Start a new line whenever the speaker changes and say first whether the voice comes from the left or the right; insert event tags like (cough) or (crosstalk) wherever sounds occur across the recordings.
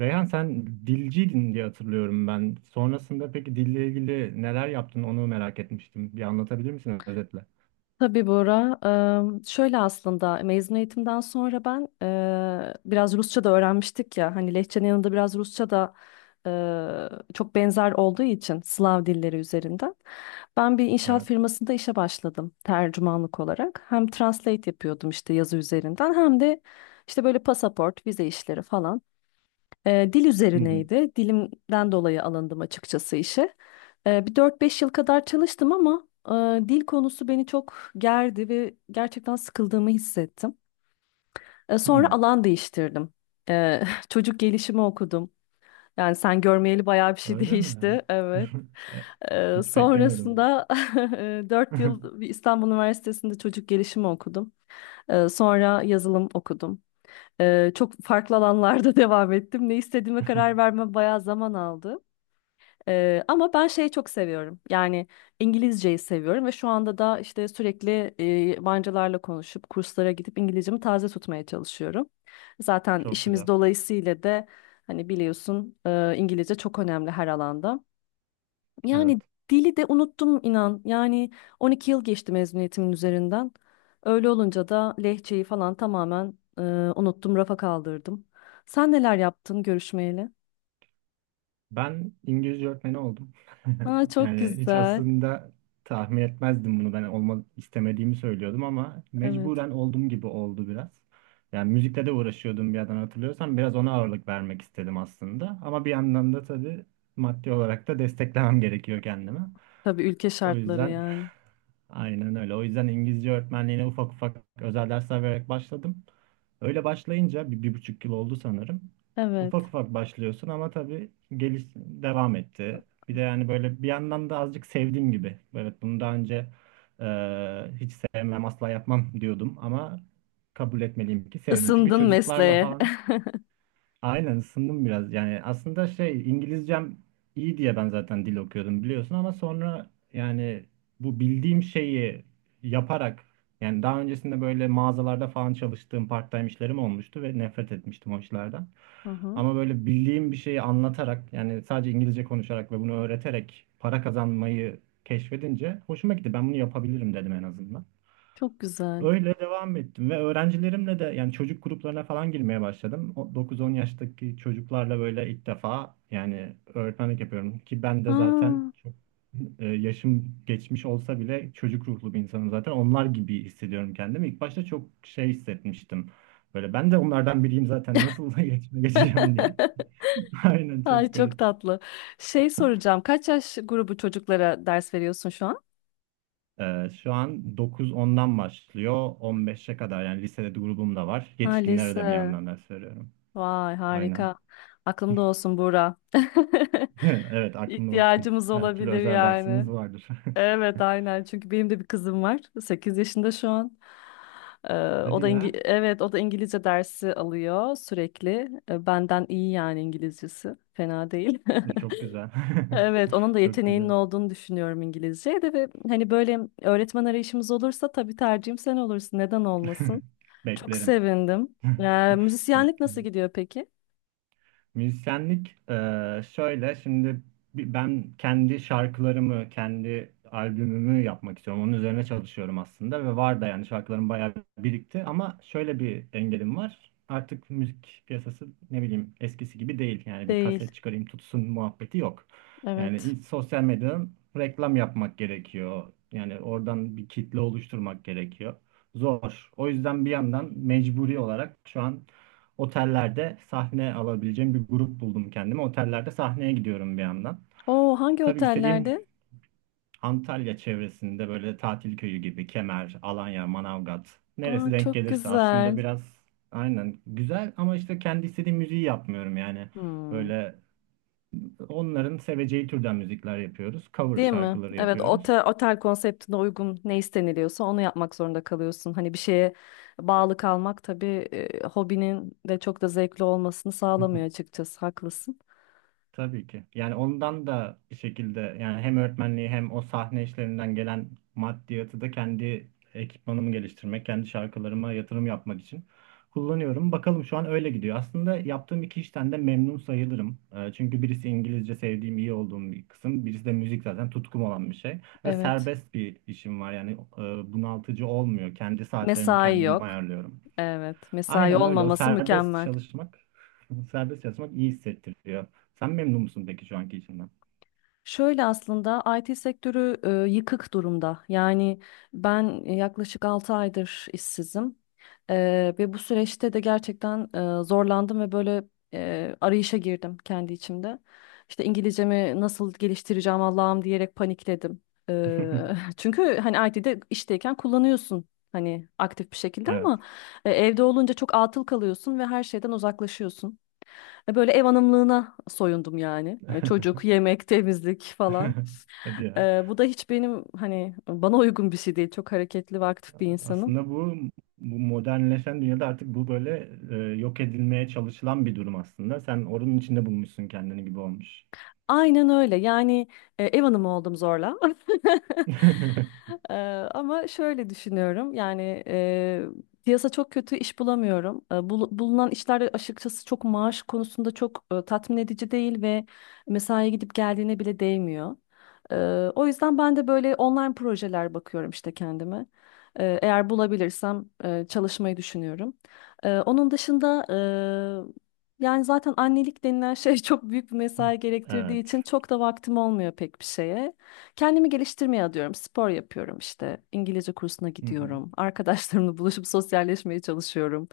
right: Reyhan sen dilciydin diye hatırlıyorum ben. Sonrasında peki dille ilgili neler yaptın onu merak etmiştim. Bir anlatabilir misin özetle?
left: Tabii Bora. Şöyle aslında mezun eğitimden sonra ben biraz Rusça da öğrenmiştik ya. Hani Lehçe'nin yanında biraz Rusça da eee, çok benzer olduğu için Slav dilleri üzerinden. Ben bir inşaat
right: Evet.
left: firmasında işe başladım tercümanlık olarak. Hem translate yapıyordum işte yazı üzerinden hem de işte böyle pasaport, vize işleri falan. Dil
right: Hı hı.
left: üzerineydi. Dilimden dolayı alındım açıkçası işe. Bir 4-5 yıl kadar çalıştım ama dil konusu beni çok gerdi ve gerçekten sıkıldığımı hissettim. Sonra
right: Hı.
left: alan değiştirdim. Ee, (laughs) çocuk gelişimi okudum. Yani sen görmeyeli bayağı bir şey (laughs)
right: Öyle mi?
left: değişti. Evet.
right: (laughs) E, Hiç beklemiyordum
left: Sonrasında (laughs) 4
right: bunu.
left: yıl bir İstanbul Üniversitesi'nde çocuk gelişimi okudum. Sonra yazılım okudum. Çok farklı alanlarda (laughs) devam ettim. Ne istediğime karar
right: (laughs)
left: verme bayağı zaman aldı. Ama ben şeyi çok seviyorum. Yani İngilizceyi seviyorum ve şu anda da işte sürekli yabancılarla konuşup kurslara gidip İngilizcemi taze tutmaya çalışıyorum. Zaten
right: Çok
left: işimiz
right: güzel.
left: dolayısıyla da hani biliyorsun İngilizce çok önemli her alanda.
right: Evet.
left: Yani dili de unuttum inan. Yani 12 yıl geçti mezuniyetimin üzerinden. Öyle olunca da lehçeyi falan tamamen unuttum, rafa kaldırdım. Sen neler yaptın görüşmeyle?
right: Ben İngilizce öğretmeni oldum. (laughs)
left: Aa, çok
right: Yani hiç
left: güzel.
right: aslında tahmin etmezdim bunu. Ben olmak istemediğimi söylüyordum ama
left: Evet.
right: mecburen olduğum gibi oldu biraz. Yani müzikle de uğraşıyordum bir yandan hatırlıyorsan. Biraz ona ağırlık vermek istedim aslında. Ama bir yandan da tabii maddi olarak da desteklemem gerekiyor kendime.
left: Tabii ülke
right: O
left: şartları
right: yüzden
left: yani.
right: aynen öyle. O yüzden İngilizce öğretmenliğine ufak ufak özel dersler vererek başladım. Öyle başlayınca bir, bir buçuk yıl oldu sanırım.
left: Evet.
right: Ufak ufak başlıyorsun ama tabii geliş devam etti. Bir de yani böyle bir yandan da azıcık sevdiğim gibi. Evet bunu daha önce e, hiç sevmem asla yapmam diyordum ama kabul etmeliyim ki sevdim. Çünkü
left: Isındın
right: çocuklarla
left: mesleğe.
right: falan.
left: (laughs)
right: Aynen ısındım biraz. Yani aslında şey İngilizcem iyi diye ben zaten dil okuyordum biliyorsun ama sonra yani bu bildiğim şeyi yaparak yani daha öncesinde böyle mağazalarda falan çalıştığım part-time işlerim olmuştu ve nefret etmiştim o işlerden.
left: Hı hı.
right: Ama böyle bildiğim bir şeyi anlatarak yani sadece İngilizce konuşarak ve bunu öğreterek para kazanmayı keşfedince hoşuma gitti. Ben bunu yapabilirim dedim en azından.
left: Çok güzel.
right: Öyle devam ettim ve öğrencilerimle de yani çocuk gruplarına falan girmeye başladım. O 9-10 yaştaki çocuklarla böyle ilk defa yani öğretmenlik yapıyorum ki ben de zaten
left: Aa.
right: çok yaşım geçmiş olsa bile çocuk ruhlu bir insanım zaten. Onlar gibi hissediyorum kendimi. İlk başta çok şey hissetmiştim. Böyle ben de onlardan biriyim zaten nasıl (laughs) iletişime geçeceğim diye.
left: (laughs)
right: (laughs) Aynen
left: Ay
right: çok garip.
left: çok tatlı. Şey soracağım. Kaç yaş grubu çocuklara ders veriyorsun şu an?
right: Şu an 9-10'dan başlıyor 15'e kadar yani lisede de grubum da var.
left: Ha
right: Yetişkinlere de bir
left: lise.
right: yandan ders veriyorum.
left: Vay
right: Aynen.
left: harika. Aklımda olsun Buğra. (laughs)
right: (laughs) Evet aklında olsun.
left: İhtiyacımız
right: Her türlü
left: olabilir
right: özel
left: yani.
right: dersiniz vardır.
left: Evet, aynen, çünkü benim de bir kızım var. 8 yaşında şu an.
right: (laughs) Hadi ya.
left: Evet, o da İngilizce dersi alıyor sürekli. Benden iyi yani İngilizcesi. Fena değil. (laughs)
right: Çok güzel.
left: Evet, onun da
right: (laughs) Çok
left: yeteneğinin
right: güzel.
left: olduğunu düşünüyorum İngilizce'ye de, ve hani böyle öğretmen arayışımız olursa tabii tercihim sen olursun. Neden olmasın?
right: (laughs)
left: Çok
right: Beklerim.
left: sevindim.
right: (laughs)
left: Müzisyenlik nasıl
right: Beklerim.
left: gidiyor peki?
right: Müzisyenlik şöyle şimdi ben kendi şarkılarımı, kendi albümümü yapmak istiyorum. Onun üzerine çalışıyorum aslında ve var da yani şarkılarım bayağı birikti ama şöyle bir engelim var. Artık müzik piyasası ne bileyim eskisi gibi değil. Yani bir
left: Değil.
right: kaset çıkarayım tutsun muhabbeti yok. Yani
left: Evet.
right: sosyal medyadan reklam yapmak gerekiyor. Yani oradan bir kitle oluşturmak gerekiyor. Zor. O yüzden bir yandan mecburi olarak şu an otellerde sahne alabileceğim bir grup buldum kendime. Otellerde sahneye gidiyorum bir yandan.
left: Oo, hangi
right: Tabii istediğim
left: otellerde?
right: Antalya çevresinde böyle tatil köyü gibi Kemer, Alanya, Manavgat
left: Aa,
right: neresi denk
left: çok
right: gelirse aslında
left: güzel.
right: biraz aynen güzel ama işte kendi istediğim müziği yapmıyorum yani.
left: Hmm.
right: Böyle onların seveceği türden müzikler yapıyoruz. Cover
left: Değil mi?
right: şarkıları
left: Evet, otel,
right: yapıyoruz.
left: otel konseptine uygun ne isteniliyorsa onu yapmak zorunda kalıyorsun. Hani bir şeye bağlı kalmak tabii hobinin de çok da zevkli olmasını sağlamıyor
right: (laughs)
left: açıkçası. Haklısın.
right: Tabii ki. Yani ondan da bir şekilde yani hem öğretmenliği hem o sahne işlerinden gelen maddiyatı da kendi ekipmanımı geliştirmek, kendi şarkılarıma yatırım yapmak için kullanıyorum. Bakalım şu an öyle gidiyor. Aslında yaptığım iki işten de memnun sayılırım. Çünkü birisi İngilizce sevdiğim, iyi olduğum bir kısım. Birisi de müzik zaten tutkum olan bir şey. Ve
left: Evet.
right: serbest bir işim var. Yani bunaltıcı olmuyor. Kendi saatlerimi
left: Mesai
right: kendim
left: yok.
right: ayarlıyorum.
left: Evet, mesai
right: Aynen öyle. O
left: olmaması
right: serbest
left: mükemmel.
right: çalışmak, (laughs) serbest çalışmak iyi hissettiriyor. Sen memnun musun peki şu anki işinden?
left: Şöyle aslında IT sektörü yıkık durumda. Yani ben yaklaşık 6 aydır işsizim. E, Ve bu süreçte de gerçekten zorlandım ve böyle arayışa girdim kendi içimde. İşte İngilizcemi nasıl geliştireceğim Allah'ım diyerek panikledim. (laughs)
right: (laughs)
left: Çünkü hani IT'de işteyken kullanıyorsun hani aktif bir şekilde
right: Evet.
left: ama evde olunca çok atıl kalıyorsun ve her şeyden uzaklaşıyorsun. Böyle ev hanımlığına soyundum yani. Çocuk,
right: (laughs)
left: yemek, temizlik falan.
right: Hadi ya.
left: Bu da hiç benim hani bana uygun bir şey değil. Çok hareketli ve aktif bir insanım.
right: Aslında bu modernleşen dünyada artık bu böyle yok edilmeye çalışılan bir durum aslında. Sen oranın içinde bulmuşsun kendini gibi olmuş.
left: Aynen öyle. Yani ev hanımı oldum zorla. (laughs)
right: (laughs)
left: Ee, Ama şöyle düşünüyorum yani piyasa çok kötü, iş bulamıyorum. Bulunan işler de açıkçası çok maaş konusunda çok tatmin edici değil ve mesaiye gidip geldiğine bile değmiyor. Ee, O yüzden ben de böyle online projeler bakıyorum işte kendime. Eğer bulabilirsem çalışmayı düşünüyorum. Onun dışında yani zaten annelik denilen şey (laughs) çok büyük bir mesai gerektirdiği için
right: Evet.
left: çok da vaktim olmuyor pek bir şeye. Kendimi geliştirmeye adıyorum. Spor yapıyorum işte. İngilizce kursuna
right: Hı hı.
left: gidiyorum. (laughs) Arkadaşlarımla buluşup sosyalleşmeye çalışıyorum.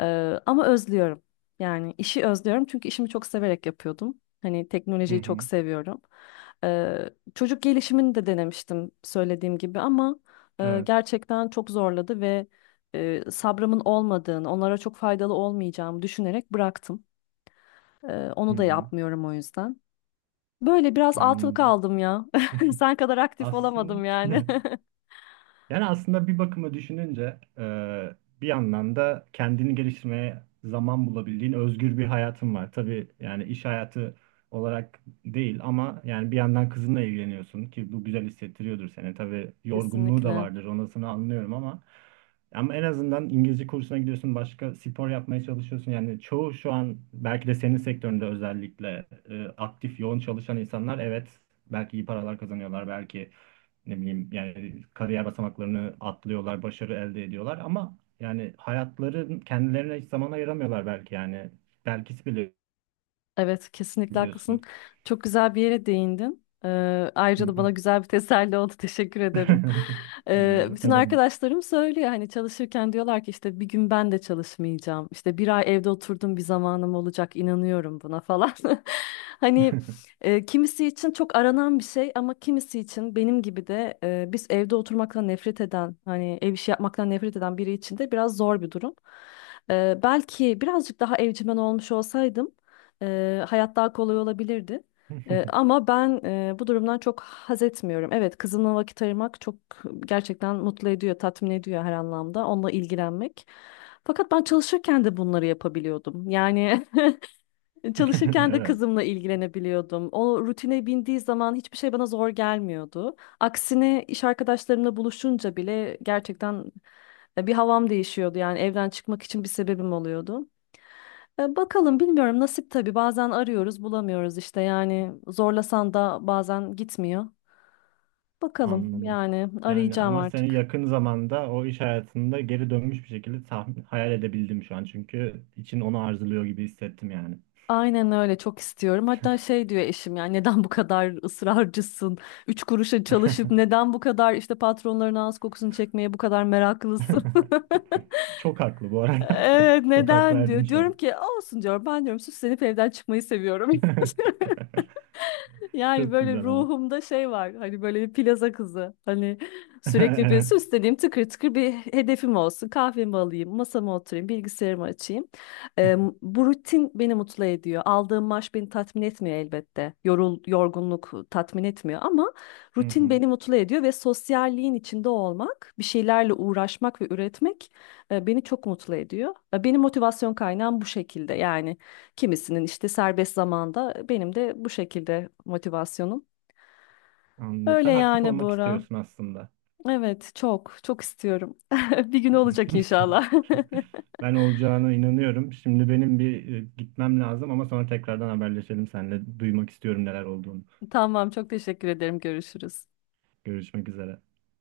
left: Ee, Ama özlüyorum. Yani işi özlüyorum çünkü işimi çok severek yapıyordum. Hani
right: Hı
left: teknolojiyi çok
right: hı.
left: seviyorum. Ee, Çocuk gelişimini de denemiştim söylediğim gibi ama
right: Evet.
left: gerçekten çok zorladı ve sabrımın olmadığını, onlara çok faydalı olmayacağımı düşünerek bıraktım.
right: Hı
left: Onu da
right: hı.
left: yapmıyorum o yüzden. Böyle biraz atıl
right: Anladım.
left: kaldım ya. (laughs) Sen kadar aktif
right: Aslında
left: olamadım yani.
right: (laughs)
left: (laughs)
right: yani aslında bir bakıma düşününce bir yandan da kendini geliştirmeye zaman bulabildiğin özgür bir hayatın var. Tabii yani iş hayatı olarak değil ama yani bir yandan kızınla evleniyorsun ki bu güzel hissettiriyordur seni. Tabii yorgunluğu da
left: Kesinlikle.
right: vardır onasını anlıyorum ama en azından İngilizce kursuna gidiyorsun, başka spor yapmaya çalışıyorsun. Yani çoğu şu an belki de senin sektöründe özellikle aktif, yoğun çalışan insanlar evet belki iyi paralar kazanıyorlar, belki ne bileyim yani kariyer basamaklarını atlıyorlar, başarı elde ediyorlar ama yani hayatları kendilerine hiç zaman ayıramıyorlar belki yani. Belki bile
left: Evet, kesinlikle haklısın.
right: biliyorsun.
left: Çok güzel bir yere değindin.
right: Hı
left: Ayrıca da
right: hı.
left: bana güzel bir teselli oldu. (laughs) Teşekkür ederim.
right: (laughs)
left: Bütün
right: Ne demek?
left: arkadaşlarım söylüyor hani çalışırken, diyorlar ki işte bir gün ben de çalışmayacağım. İşte bir ay evde oturdum, bir zamanım olacak. İnanıyorum buna falan. (laughs) Hani
right: (laughs)
left: kimisi için çok aranan bir şey ama kimisi için benim gibi de biz evde oturmaktan nefret eden, hani ev işi yapmaktan nefret eden biri için de biraz zor bir durum. Belki birazcık daha evcimen olmuş olsaydım. Hayat daha kolay olabilirdi. Ama ben Bu durumdan çok haz etmiyorum. Evet, kızımla vakit ayırmak çok gerçekten mutlu ediyor, tatmin ediyor her anlamda. Onunla ilgilenmek. Fakat ben çalışırken de bunları yapabiliyordum. Yani (laughs) çalışırken de
right: Evet,
left: kızımla ilgilenebiliyordum. O rutine bindiği zaman hiçbir şey bana zor gelmiyordu. Aksine iş arkadaşlarımla buluşunca bile gerçekten bir havam değişiyordu. Yani evden çıkmak için bir sebebim oluyordu. Bakalım, bilmiyorum, nasip tabii, bazen arıyoruz bulamıyoruz işte, yani zorlasan da bazen gitmiyor. Bakalım
right: anladım.
left: yani,
right: Yani
left: arayacağım
right: ama seni
left: artık.
right: yakın zamanda o iş hayatında geri dönmüş bir şekilde tahmin, hayal edebildim şu an. Çünkü için onu arzuluyor gibi hissettim yani.
left: Aynen öyle, çok istiyorum. Hatta şey diyor eşim, yani neden bu kadar ısrarcısın? Üç kuruşa çalışıp neden bu kadar işte patronların ağız kokusunu çekmeye bu kadar meraklısın? (laughs)
right: (laughs) Çok haklı bu arada.
left: Evet
right: (laughs) Çok hak
left: neden
right: verdim
left: diyor.
right: şu
left: Diyorum
right: an.
left: ki olsun diyorum, ben diyorum süslenip evden çıkmayı seviyorum. (laughs)
right: (laughs)
left: Yani
right: Çok
left: böyle
right: güzel ama.
left: ruhumda şey var. Hani böyle bir plaza kızı. Hani sürekli bir
right: (laughs) Evet.
left: süsleneyim, tıkır tıkır bir hedefim olsun. Kahvemi alayım, masama oturayım, bilgisayarımı açayım. Eee, Bu rutin beni mutlu ediyor. Aldığım maaş beni tatmin etmiyor elbette. Yorgunluk tatmin etmiyor ama
right: Hı
left: rutin
right: hı.
left: beni mutlu ediyor ve sosyalliğin içinde olmak, bir şeylerle uğraşmak ve üretmek beni çok mutlu ediyor. Benim motivasyon kaynağım bu şekilde. Yani kimisinin işte serbest zamanda, benim de bu şekilde motivasyonum.
right: Anladım.
left: Öyle
right: Sen aktif
left: yani
right: olmak
left: Bora.
right: istiyorsun aslında.
left: Evet çok çok istiyorum. (laughs) Bir gün olacak inşallah.
right: (laughs) Ben olacağına inanıyorum. Şimdi benim bir gitmem lazım ama sonra tekrardan haberleşelim seninle. Duymak istiyorum neler olduğunu.
left: (laughs) Tamam çok teşekkür ederim. Görüşürüz.
right: Görüşmek üzere.